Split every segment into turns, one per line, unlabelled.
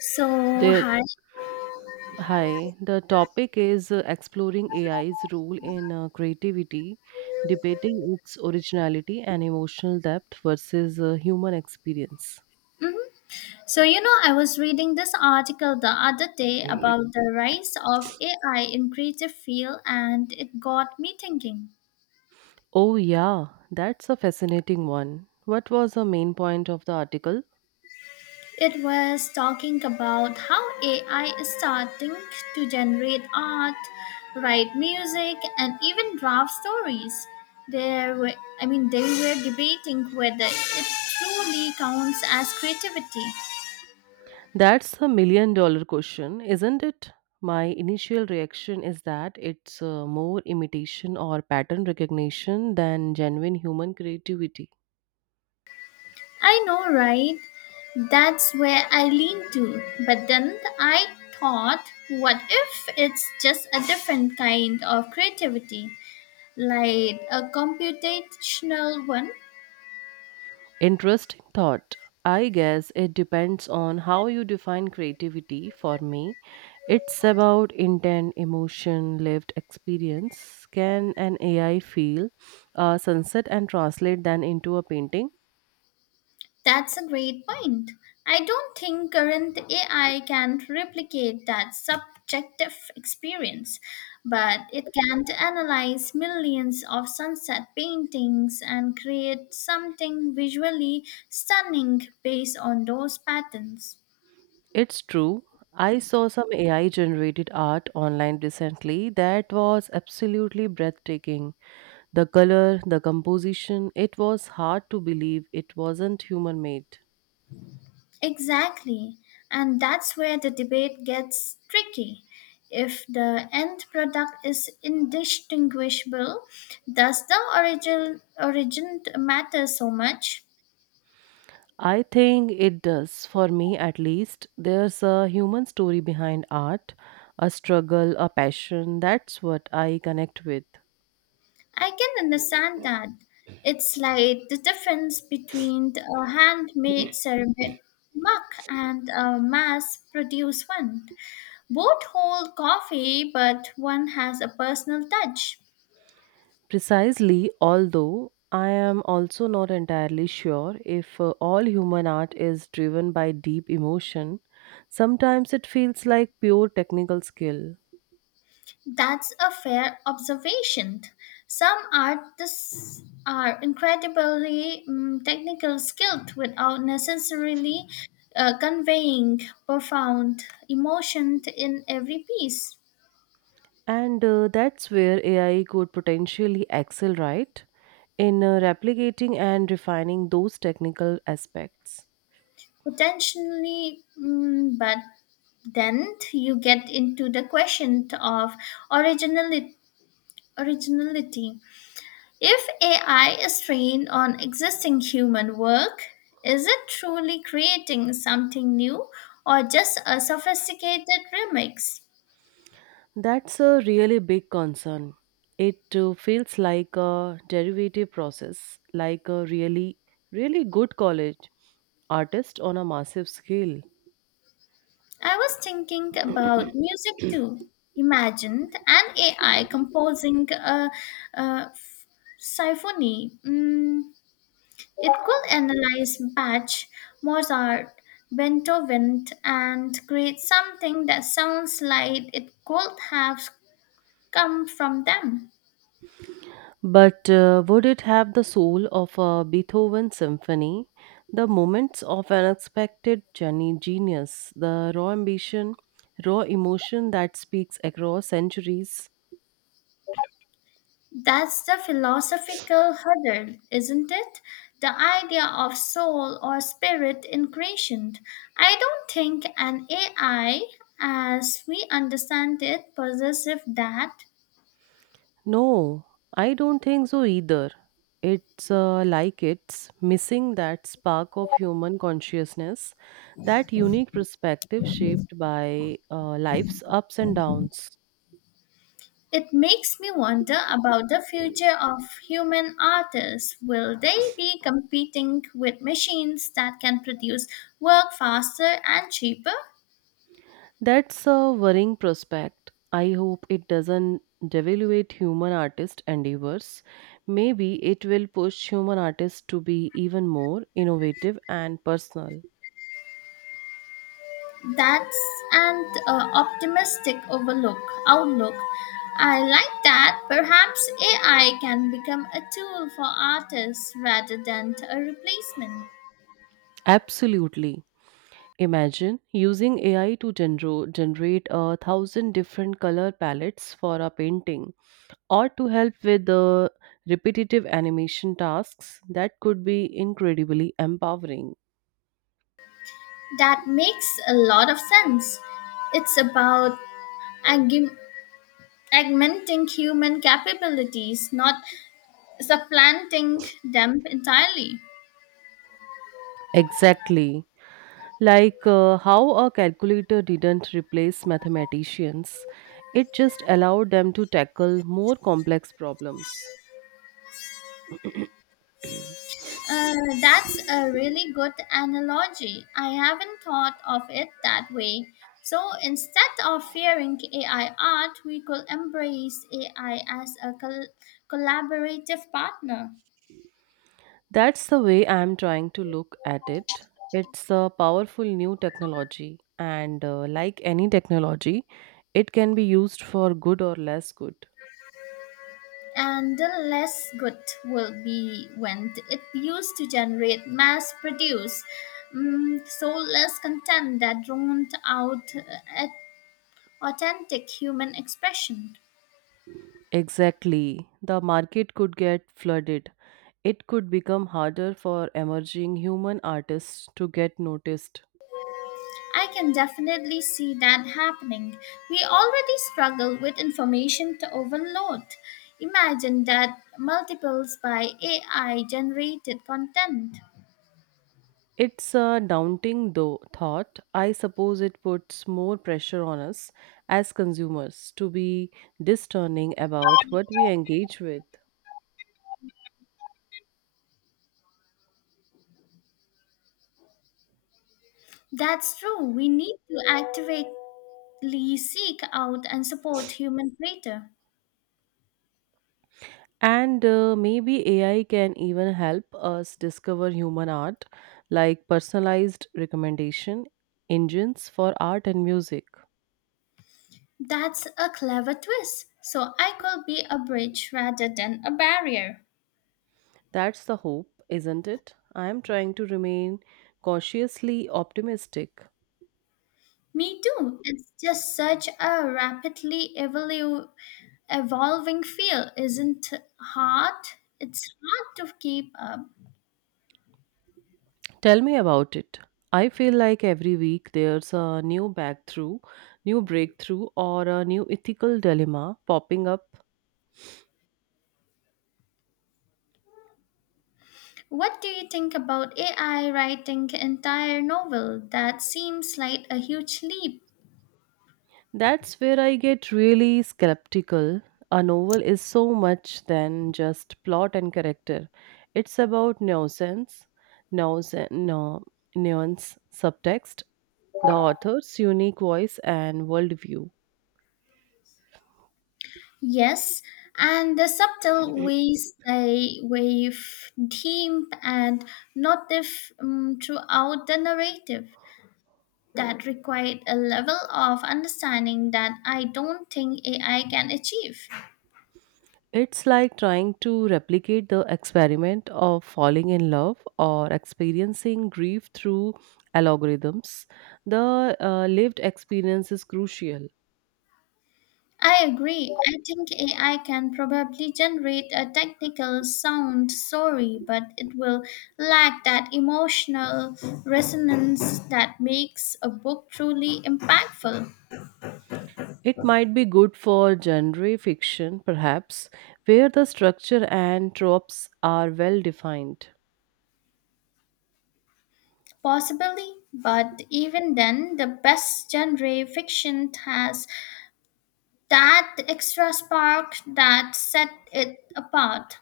So,
Dear,
hi.
hi. The topic is exploring AI's role in creativity, debating its originality and emotional depth versus human experience.
Mhm. So, I was reading this article the other day about the rise of AI in creative field and it got me thinking.
Oh, yeah, that's a fascinating one. What was the main point of the article?
It was talking about how AI is starting to generate art, write music and even draft stories. There were I mean they were debating whether it truly counts as creativity.
That's the million dollar question, isn't it? My initial reaction is that it's more imitation or pattern recognition than genuine human creativity.
I know, right? That's where I lean to. But then I thought, what if it's just a different kind of creativity, like a computational one?
Interesting thought. I guess it depends on how you define creativity. For me, it's about intent, emotion, lived experience. Can an AI feel a sunset and translate that into a painting?
That's a great point. I don't think current AI can replicate that subjective experience, but it can analyze millions of sunset paintings and create something visually stunning based on those patterns.
It's true. I saw some AI generated art online recently that was absolutely breathtaking. The color, the composition, it was hard to believe it wasn't human made.
Exactly. And that's where the debate gets tricky. If the end product is indistinguishable, does the origin matter so much?
I think it does, for me at least. There's a human story behind art, a struggle, a passion. That's what I connect with.
I can understand that. It's like the difference between a handmade ceramic mug and a mass produced one. Both hold coffee, but one has a personal touch.
Precisely, although I am also not entirely sure if all human art is driven by deep emotion. Sometimes it feels like pure technical skill.
That's a fair observation. Some artists are incredibly technical skilled without necessarily conveying profound emotion in every piece.
And that's where AI could potentially excel, right? In replicating and refining those technical aspects.
Potentially, but then you get into the question of originality. originality. If AI is trained on existing human work, is it truly creating something new or just a sophisticated remix?
That's a really big concern. It feels like a derivative process, like a really, really good college artist on a massive scale.
I was thinking about music too. Imagine an AI composing a f- symphony. It could analyze Bach, Mozart, Beethoven, and create something that sounds like it could have come from them.
But would it have the soul of a Beethoven symphony, the moments of unexpected genius, the raw ambition, raw emotion that speaks across centuries?
That's the philosophical hurdle, isn't it? The idea of soul or spirit in creation. I don't think an AI, as we understand it, possesses that.
No, I don't think so either. It's like it's missing that spark of human consciousness, that unique perspective shaped by life's ups and downs.
It makes me wonder about the future of human artists. Will they be competing with machines that can produce work faster and cheaper?
That's a worrying prospect. I hope it doesn't devaluate human artist endeavors. Maybe it will push human artists to be even more innovative and personal.
That's an optimistic overlook outlook. I like that. Perhaps AI can become a tool for artists rather than a replacement.
Absolutely. Imagine using AI to generate a thousand different color palettes for a painting or to help with the repetitive animation tasks that could be incredibly empowering.
That makes a lot of sense. It's about aug- augmenting human capabilities, not supplanting them entirely.
Exactly. Like how a calculator didn't replace mathematicians, it just allowed them to tackle more complex problems.
Uh, that's a really good analogy. I haven't thought of it that way. So instead of fearing AI art, we could embrace AI as a collaborative partner.
That's the way I'm trying to look at it. It's a powerful new technology, and like any technology, it can be used for good or less good.
And the less good will be when it used to generate mass produce. So less content that drowned out authentic human expression.
Exactly. The market could get flooded. It could become harder for emerging human artists to get noticed.
I can definitely see that happening. We already struggle with information to overload. Imagine that multiples by AI generated content.
It's a daunting thought. I suppose it puts more pressure on us as consumers to be discerning about what we engage with.
That's true. We need to actively seek out and support human creator.
And maybe AI can even help us discover human art, like personalized recommendation engines for art and music.
That's a clever twist. So I could be a bridge rather than a barrier.
That's the hope, isn't it? I am trying to remain cautiously optimistic.
Me too. It's just such a rapidly evolving field, isn't it hard? It's hard to keep up.
Tell me about it. I feel like every week there's a new breakthrough or a new ethical dilemma popping up.
What do you think about AI writing entire novel? That seems like a huge leap.
That's where I get really skeptical. A novel is so much than just plot and character. It's about nuisance, nuisance, no, nuance, subtext, the author's unique voice and worldview.
Yes, and the subtle ways they weave theme and motif throughout the narrative that required a level of understanding that I don't think AI can achieve.
It's like trying to replicate the experiment of falling in love or experiencing grief through algorithms. The lived experience is crucial.
I agree. I think AI can probably generate a technical sound story, but it will lack that emotional resonance that makes a book truly impactful.
It might be good for genre fiction, perhaps, where the structure and tropes are well defined.
Possibly, but even then, the best genre fiction has that extra spark that set it apart.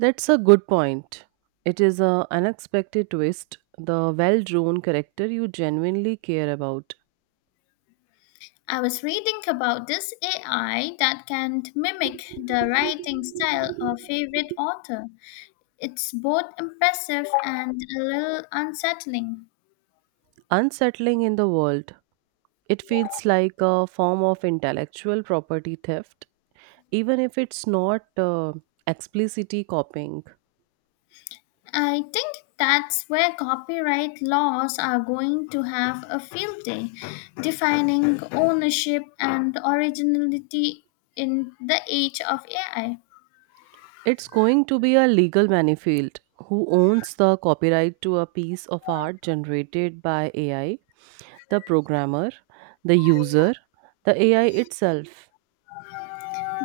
That's a good point. It is an unexpected twist, the well drawn character you genuinely care about.
I was reading about this AI that can mimic the writing style of favorite author. It's both impressive and a little unsettling.
Unsettling in the world, it feels like a form of intellectual property theft, even if it's not explicitly copying.
I think that's where copyright laws are going to have a field day, defining ownership and originality in the age of AI.
It's going to be a legal minefield. Who owns the copyright to a piece of art generated by AI? The programmer, the user, the AI itself.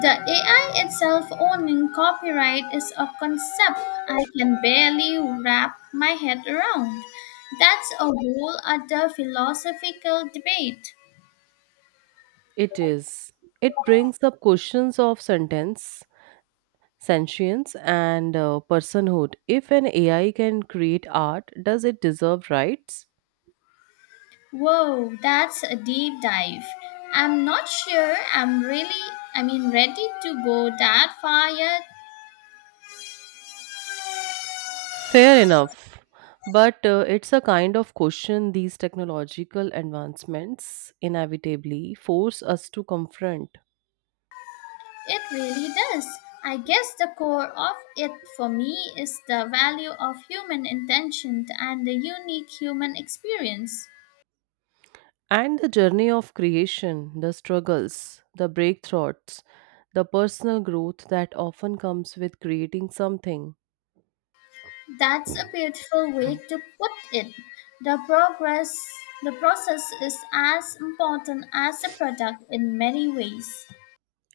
The AI itself owning copyright is a concept I can barely wrap my head around. That's a whole other philosophical debate.
It is. It brings up questions of sentience, and personhood. If an AI can create art, does it deserve rights?
Whoa, that's a deep dive. I'm not sure I'm really, I mean, ready to go that far yet.
Fair enough. But it's a kind of question these technological advancements inevitably force us to confront.
It really does. I guess the core of it for me is the value of human intention and the unique human experience.
And the journey of creation, the struggles, the breakthroughs, the personal growth that often comes with creating something.
That's a beautiful way to put it. The progress, the process is as important as the product in many ways.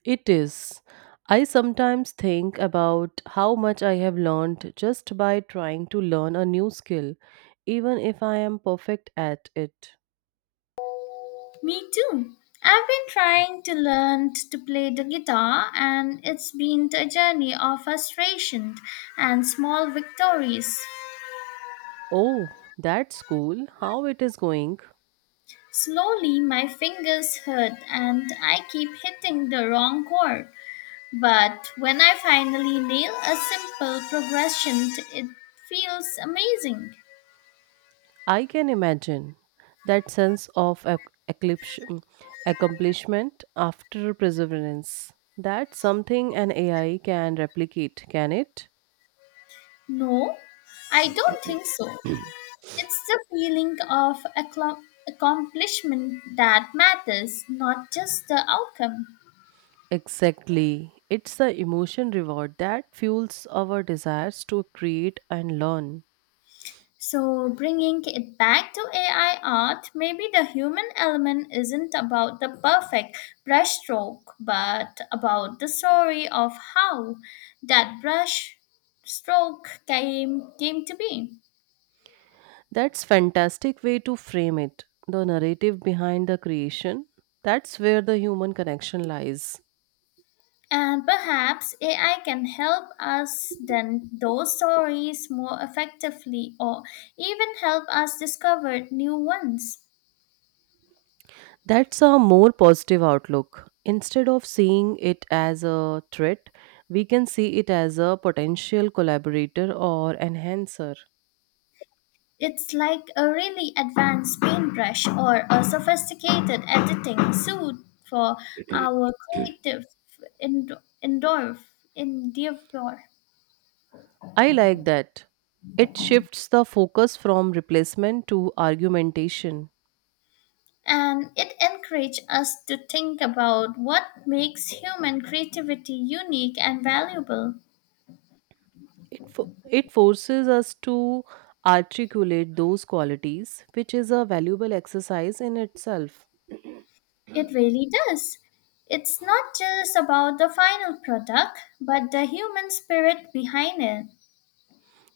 It is. I sometimes think about how much I have learned just by trying to learn a new skill, even if I am perfect at it.
Me too. I've been trying to to play the guitar, and it's been a journey of frustration and small victories.
Oh, that's cool. How it is going?
Slowly, my fingers hurt, and I keep hitting the wrong chord. But when I finally nail a simple progression, it feels amazing.
I can imagine that sense of eclipse, accomplishment after perseverance. That's something an AI can replicate, can it?
No, I don't think so. It's the feeling of accomplishment that matters, not just the outcome.
Exactly. It's the emotion reward that fuels our desires to create and learn.
So, bringing it back to AI art, maybe the human element isn't about the perfect brushstroke, but about the story of how that brush stroke came to be.
That's fantastic way to frame it. The narrative behind the creation. That's where the human connection lies.
And perhaps AI can help us tell those stories more effectively or even help us discover new ones.
That's a more positive outlook. Instead of seeing it as a threat, we can see it as a potential collaborator or enhancer.
It's like a really advanced paintbrush or a sophisticated editing suit for our creative indoor endeavor.
I like that. It shifts the focus from replacement to argumentation.
And it encourages us to think about what makes human creativity unique and valuable.
It forces us to articulate those qualities, which is a valuable exercise in itself.
It really does. It's not just about the final product, but the human spirit behind it.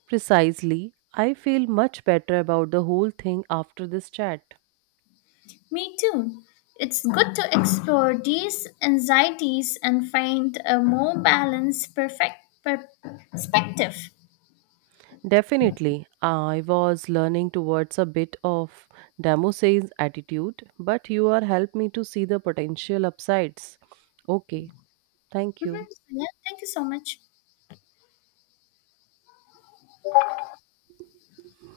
Precisely, I feel much better about the whole thing after this chat.
Me too. It's good to explore these anxieties and find a more balanced, per- perspective.
Definitely, I was learning towards a bit of Damose's attitude, but you are helped me to see the potential upsides. Okay, thank
Mhm.
you.
Yeah, thank you so much.